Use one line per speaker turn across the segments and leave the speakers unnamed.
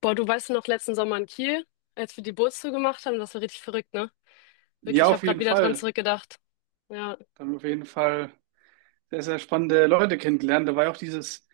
Boah, du weißt noch letzten Sommer in Kiel, als wir die Bootstour gemacht haben, das war richtig verrückt, ne?
Ja,
Wirklich, ich habe
auf
gerade
jeden
wieder dran
Fall.
zurückgedacht. Ja,
Da haben wir auf jeden Fall sehr, sehr spannende Leute kennengelernt. Da war ja auch dieses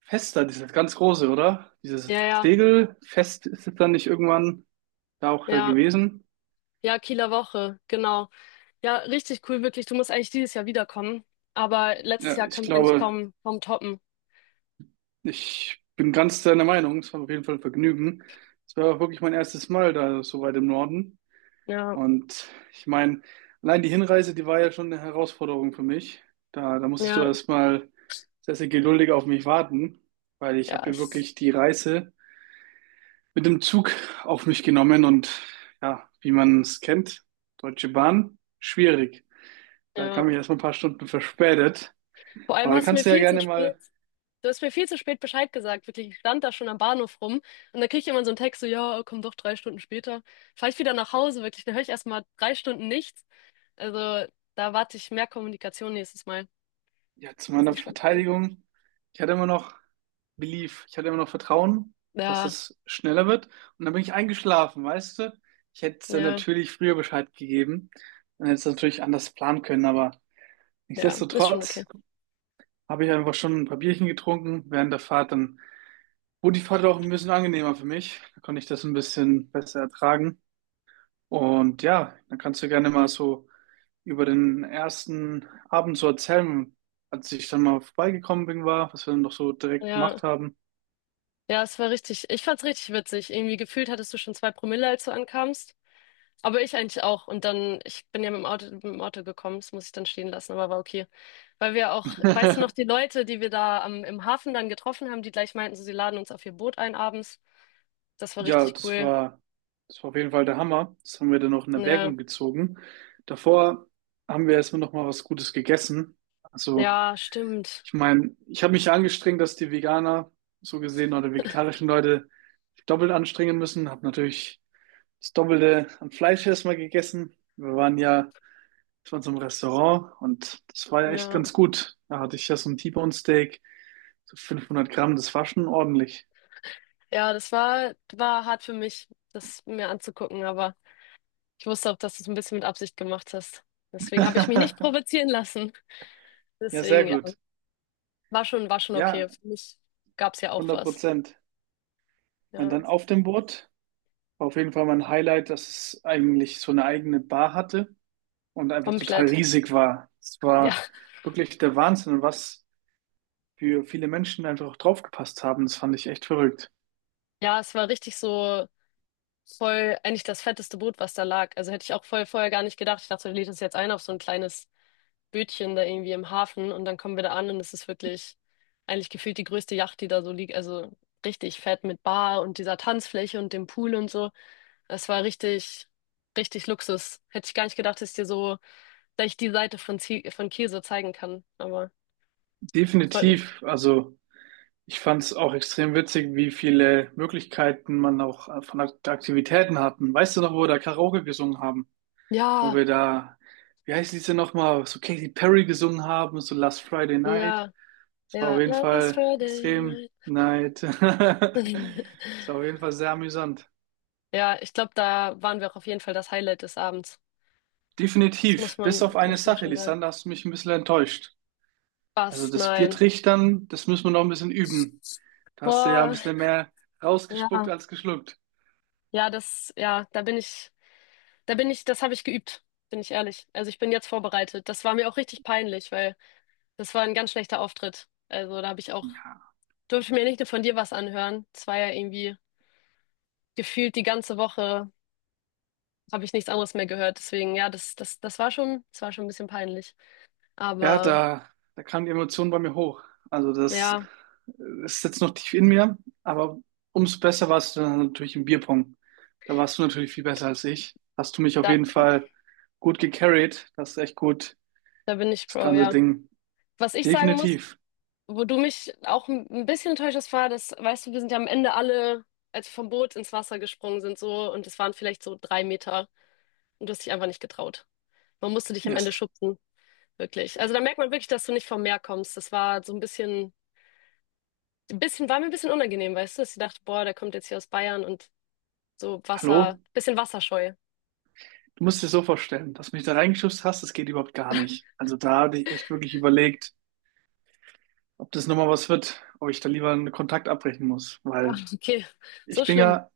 Fest da, dieses ganz große, oder? Dieses
ja, ja,
Segelfest ist es dann nicht irgendwann da auch
ja,
gewesen?
ja, Kieler Woche, genau. Ja, richtig cool, wirklich. Du musst eigentlich dieses Jahr wiederkommen, aber letztes
Ja,
Jahr
ich
können wir eigentlich
glaube,
kaum toppen.
ich bin ganz deiner Meinung. Es war auf jeden Fall ein Vergnügen. Es war auch wirklich mein erstes Mal da so weit im Norden.
Ja,
Und ich meine, allein die Hinreise, die war ja schon eine Herausforderung für mich. Da musstest du
ja,
erstmal sehr, sehr geduldig auf mich warten, weil ich
ja,
habe mir wirklich die Reise mit dem Zug auf mich genommen und ja, wie man es kennt, Deutsche Bahn, schwierig. Da
ja.
kam ich erst mal ein paar Stunden verspätet.
Vor allem
Aber da
hast du mir
kannst du ja
viel zu
gerne
spät,
mal,
Du hast mir viel zu spät Bescheid gesagt, wirklich. Ich stand da schon am Bahnhof rum und da krieg ich immer so einen Text, so, ja, komm doch 3 Stunden später. Fahr ich wieder nach Hause, wirklich. Dann höre ich erstmal 3 Stunden nichts. Also da warte ich mehr Kommunikation nächstes Mal.
ja, zu
Das ist
meiner
nicht schlimm.
Verteidigung, ich hatte immer noch Belief, ich hatte immer noch Vertrauen, dass
Ja,
es schneller wird. Und dann bin ich eingeschlafen, weißt du? Ich hätte es dann
ja,
natürlich früher Bescheid gegeben. Dann hätte es natürlich anders planen können, aber
ja, ist schon okay.
nichtsdestotrotz habe ich einfach schon ein paar Bierchen getrunken während der Fahrt. Dann gut, die Fahrt war auch ein bisschen angenehmer für mich. Da konnte ich das ein bisschen besser ertragen. Und ja, dann kannst du gerne mal so über den ersten Abend so erzählen, als ich dann mal vorbeigekommen bin, war, was wir dann noch so direkt
Ja,
gemacht haben.
ja, es war richtig. Ich fand's richtig witzig. Irgendwie gefühlt hattest du schon 2 Promille, als du ankamst. Aber ich eigentlich auch. Und dann, ich bin ja mit dem Auto, gekommen, das muss ich dann stehen lassen, aber war okay. Weil wir auch, weißt du noch, die Leute, die wir da im Hafen dann getroffen haben, die gleich meinten, so, sie laden uns auf ihr Boot ein abends. Das war
Ja,
richtig cool.
das war auf jeden Fall der Hammer. Das haben wir dann noch in
Ja,
Erwägung gezogen. Davor haben wir erstmal noch mal was Gutes gegessen. Also
ja, stimmt.
ich meine, ich habe mich angestrengt, dass die Veganer so gesehen oder vegetarischen Leute sich doppelt anstrengen müssen. Habe natürlich das Doppelte an Fleisch erstmal gegessen. Wir waren so im Restaurant und das war ja echt
Ja.
ganz gut. Da hatte ich ja so ein T-Bone Steak, so 500 Gramm, das war schon ordentlich.
Ja, das war, war hart für mich, das mir anzugucken, aber ich wusste auch, dass du es ein bisschen mit Absicht gemacht hast. Deswegen habe ich mich nicht provozieren lassen.
Ja, sehr
Deswegen, ja,
gut.
war schon
Ja,
okay. Für mich gab es ja auch
hundert
was.
Prozent. Und
Ja,
dann auf dem Boot war auf jeden Fall mein Highlight, dass es eigentlich so eine eigene Bar hatte und einfach total
komplett.
riesig war. Es
Ja,
war wirklich der Wahnsinn und was für viele Menschen einfach auch draufgepasst haben. Das fand ich echt verrückt.
ja, es war richtig so voll, eigentlich das fetteste Boot, was da lag. Also hätte ich auch voll vorher gar nicht gedacht. Ich dachte, du lädst es jetzt ein auf so ein kleines Bötchen da irgendwie im Hafen und dann kommen wir da an und es ist wirklich eigentlich gefühlt die größte Yacht, die da so liegt. Also richtig fett mit Bar und dieser Tanzfläche und dem Pool und so. Es war richtig, richtig Luxus. Hätte ich gar nicht gedacht, dass ich dir so gleich die Seite von, von Kiel so zeigen kann. Aber freut mich.
Definitiv, also ich fand es auch extrem witzig, wie viele Möglichkeiten man auch von Aktivitäten hatten. Weißt du noch, wo wir da Karaoke gesungen haben? Wo
Ja,
wir da, wie heißt diese nochmal, so Katy Perry gesungen haben, so Last Friday Night.
ja,
Das war auf
ja.
jeden
Last
Fall
Friday
extrem
night.
night. Das war auf jeden Fall sehr amüsant.
Ja, ich glaube, da waren wir auch auf jeden Fall das Highlight des Abends. Das
Definitiv. Bis auf eine
muss man
Sache,
schon sagen.
Lisander, hast du mich ein bisschen enttäuscht. Also
Was?
das
Nein.
Biertrichtern, das müssen wir noch ein bisschen üben. Da hast du ja ein
Boah,
bisschen mehr rausgespuckt
ja.
als geschluckt.
Ja, das, ja, da bin ich, das habe ich geübt, bin ich ehrlich. Also ich bin jetzt vorbereitet. Das war mir auch richtig peinlich, weil das war ein ganz schlechter Auftritt. Also da habe ich auch,
Ja.
durfte ich mir nicht nur von dir was anhören. Es war ja irgendwie gefühlt die ganze Woche habe ich nichts anderes mehr gehört. Deswegen, ja, das war schon ein bisschen peinlich.
Ja,
Aber
da kam die Emotion bei mir hoch. Also das
ja,
ist jetzt noch tief in mir, aber umso besser warst du dann natürlich im Bierpong. Da warst du natürlich viel besser als ich. Hast du mich auf
da,
jeden Fall gut gecarried. Das ist echt gut,
da bin ich
das
Pro,
ganze
ja.
Ding.
Was ich sagen muss,
Definitiv.
wo du mich auch ein bisschen enttäuscht hast, war, dass, weißt du, wir sind ja am Ende alle, als wir vom Boot ins Wasser gesprungen sind, so, und es waren vielleicht so 3 Meter und du hast dich einfach nicht getraut. Man musste dich am Ende
Erst,
schubsen, wirklich. Also da merkt man wirklich, dass du nicht vom Meer kommst. Das war so ein bisschen, war mir ein bisschen unangenehm, weißt du, dass ich dachte, boah, der kommt jetzt hier aus Bayern und so
hallo?
Wasser, bisschen wasserscheu.
Du musst dir so vorstellen, dass du mich da reingeschubst hast, das geht überhaupt gar nicht. Also da hatte ich echt wirklich überlegt, ob das nochmal was wird, ob ich da lieber einen Kontakt abbrechen muss, weil
Okay, so
ich bin
schlimm.
ja,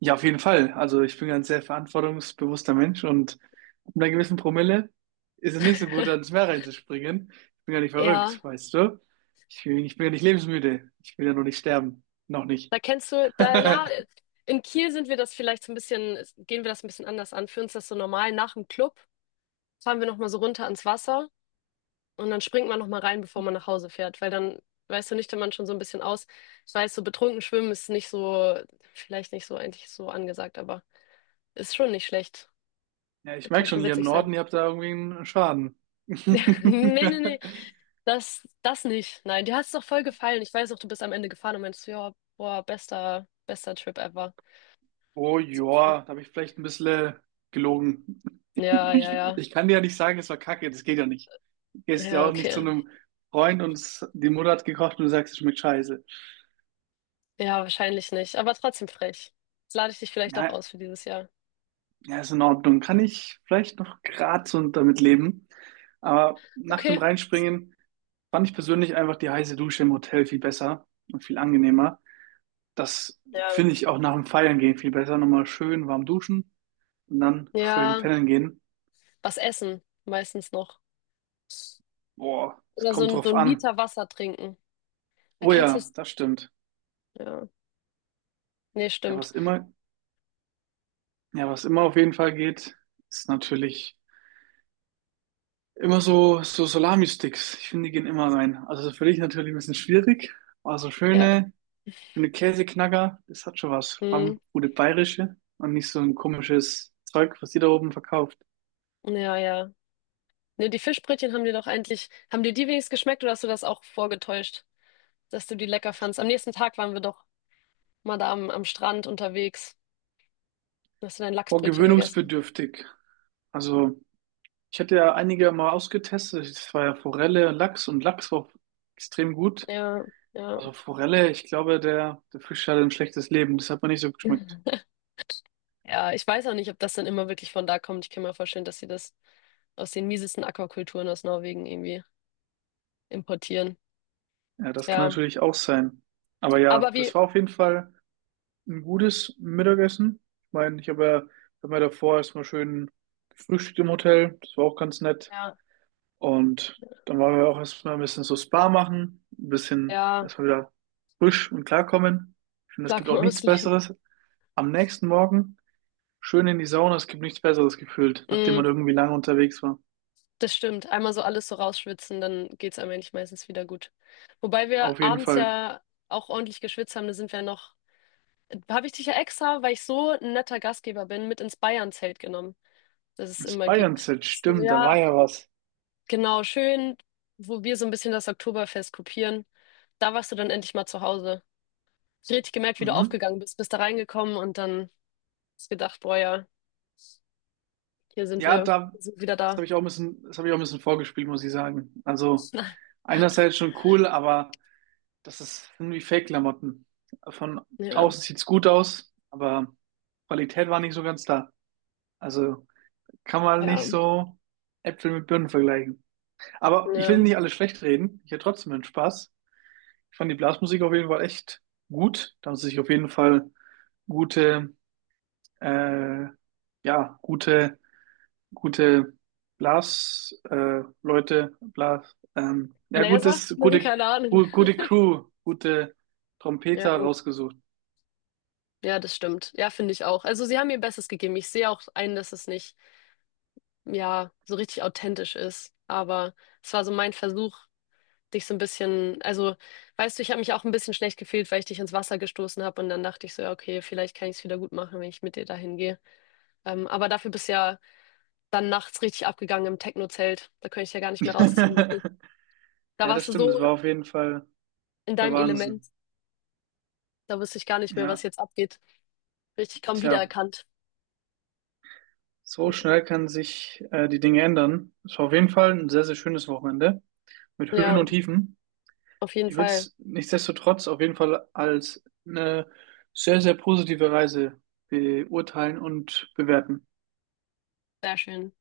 ja auf jeden Fall, also ich bin ja ein sehr verantwortungsbewusster Mensch und ab einer gewissen Promille ist es nicht so gut, ans Meer reinzuspringen. Ich bin ja nicht
Ja,
verrückt, weißt du? Ich bin ja nicht lebensmüde. Ich will ja noch nicht sterben. Noch nicht.
da kennst du, da, ja, in Kiel sind wir das vielleicht so ein bisschen, gehen wir das ein bisschen anders an. Für uns ist das so normal nach dem Club. Fahren wir nochmal so runter ans Wasser und dann springt man nochmal rein, bevor man nach Hause fährt, weil dann, weißt du, nüchtern man schon so ein bisschen aus. Ich weiß, so betrunken schwimmen ist nicht so, vielleicht nicht so eigentlich so angesagt, aber ist schon nicht schlecht.
Ja, ich
Kann
merke schon,
schon
hier im
witzig sein.
Norden, ihr habt da irgendwie einen Schaden.
Nee, nee, nee. Das, das nicht. Nein, dir hat es doch voll gefallen. Ich weiß auch, du bist am Ende gefahren und meinst, ja, boah, bester, bester Trip ever.
Oh
Das war schon.
ja, da habe ich vielleicht ein bisschen gelogen.
Ja, ja, ja.
Ich kann dir ja nicht sagen, es war Kacke, das geht ja nicht. Du gehst ja
Ja,
auch nicht zu
okay.
einem Freund und die Mutter hat gekocht und du sagst, es schmeckt scheiße.
Ja, wahrscheinlich nicht. Aber trotzdem frech. Jetzt lade ich dich vielleicht doch
Na,
aus für dieses Jahr.
ja, ist in Ordnung. Kann ich vielleicht noch grad so damit leben. Aber nach dem
Okay.
Reinspringen fand ich persönlich einfach die heiße Dusche im Hotel viel besser und viel angenehmer. Das
Ja.
finde ich auch nach dem Feiern gehen viel besser. Nochmal schön warm duschen und dann schön
Ja,
pennen gehen.
was essen meistens noch.
Boah, es
Oder
kommt
so
drauf
ein
an.
Liter Wasser trinken.
Oh
Erkennst du
ja,
es?
das stimmt.
Ja. Nee,
Ja,
stimmt.
was immer, ja, was immer auf jeden Fall geht, ist natürlich immer so, so Salami-Sticks. Ich finde, die gehen immer rein. Also für dich natürlich ein bisschen schwierig, aber so
Ja.
schöne, schöne Käseknacker, das hat schon was. Vor allem
Hm.
gute bayerische und nicht so ein komisches Zeug, was die da oben verkauft.
Ja, ja. Nee, die Fischbrötchen haben dir die wenigstens geschmeckt oder hast du das auch vorgetäuscht, dass du die lecker fandst? Am nächsten Tag waren wir doch mal da am Strand unterwegs. Da Hast du dein
Boah,
Lachsbrötchen gegessen?
gewöhnungsbedürftig. Also, ich hatte ja einige mal ausgetestet. Das war ja Forelle, Lachs und Lachs war extrem gut.
Ja, ja.
Also Forelle, ich glaube, der Fisch hatte ein schlechtes Leben. Das hat mir nicht so geschmeckt.
Ja, ich weiß auch nicht, ob das dann immer wirklich von da kommt. Ich kann mir vorstellen, dass sie das aus den miesesten Aquakulturen aus Norwegen irgendwie importieren.
Ja, das kann
Ja,
natürlich auch sein. Aber
aber
ja,
wie,
das war auf jeden Fall ein gutes Mittagessen. Ich meine, ich habe ja, hab mir davor erstmal schön gefrühstückt im Hotel. Das war auch ganz nett.
ja.
Und dann waren wir auch erstmal ein bisschen so Spa machen, ein bisschen
Ja,
erstmal wieder frisch und klarkommen. Ich finde, es
klar
gibt
kann
auch
man
nichts
ausleben.
Besseres. Am nächsten Morgen schön in die Sauna. Es gibt nichts Besseres gefühlt, nachdem man
Mm,
irgendwie lange unterwegs war.
das stimmt. Einmal so alles so rausschwitzen, dann geht's einem eigentlich meistens wieder gut. Wobei wir
Auf jeden
abends
Fall.
ja auch ordentlich geschwitzt haben, da sind wir ja noch. Habe ich dich ja extra, weil ich so ein netter Gastgeber bin, mit ins Bayern-Zelt genommen, das es
Das
immer gibt.
Bayern-Set,
So,
stimmt, da war
ja,
ja was.
genau, schön, wo wir so ein bisschen das Oktoberfest kopieren. Da warst du dann endlich mal zu Hause. Ich hab richtig gemerkt, wie du
Mhm.
aufgegangen bist, bist da reingekommen und dann hast gedacht, boah ja, hier sind
Ja,
wir,
da,
wir sind wieder
das
da.
habe ich auch ein bisschen, das habe ich auch ein bisschen vorgespielt, muss ich sagen. Also einerseits schon cool, aber das ist irgendwie Fake-Klamotten. Von
Ja,
außen sieht's gut aus, aber Qualität war nicht so ganz da. Also kann man
ja,
nicht so Äpfel mit Birnen vergleichen. Aber ich will
ja.
nicht alles schlecht reden. Ich hatte trotzdem einen Spaß. Ich fand die Blasmusik auf jeden Fall echt gut. Da haben sie sich auf jeden Fall gute, äh, ja, gute gute Blas, Leute, Blas, ja,
Bläser?
gutes, gute,
Keine Ahnung.
gu gute Crew, gute
Ja,
Trompeter rausgesucht.
ja, das stimmt. Ja, finde ich auch. Also sie haben ihr Bestes gegeben. Ich sehe auch ein, dass es nicht, ja, so richtig authentisch ist. Aber es war so mein Versuch, dich so ein bisschen, also, weißt du, ich habe mich auch ein bisschen schlecht gefühlt, weil ich dich ins Wasser gestoßen habe und dann dachte ich so, ja, okay, vielleicht kann ich es wieder gut machen, wenn ich mit dir dahin gehe. Aber dafür bist du ja dann nachts richtig abgegangen im Techno-Zelt. Da könnte ich ja gar nicht mehr rausziehen, wirklich. Da
Ja, das
warst du
stimmt, das
so
war auf jeden Fall
in
der
deinem Element.
Wahnsinn.
Da wusste ich gar nicht mehr, was
Ja,
jetzt abgeht. Richtig kaum
tja,
wiedererkannt.
so schnell kann sich die Dinge ändern. Es war auf jeden Fall ein sehr, sehr schönes Wochenende mit Höhen
Ja.
und Tiefen.
Auf jeden
Ich würde
Fall,
es nichtsdestotrotz auf jeden Fall als eine sehr, sehr positive Reise beurteilen und bewerten.
sehr schön.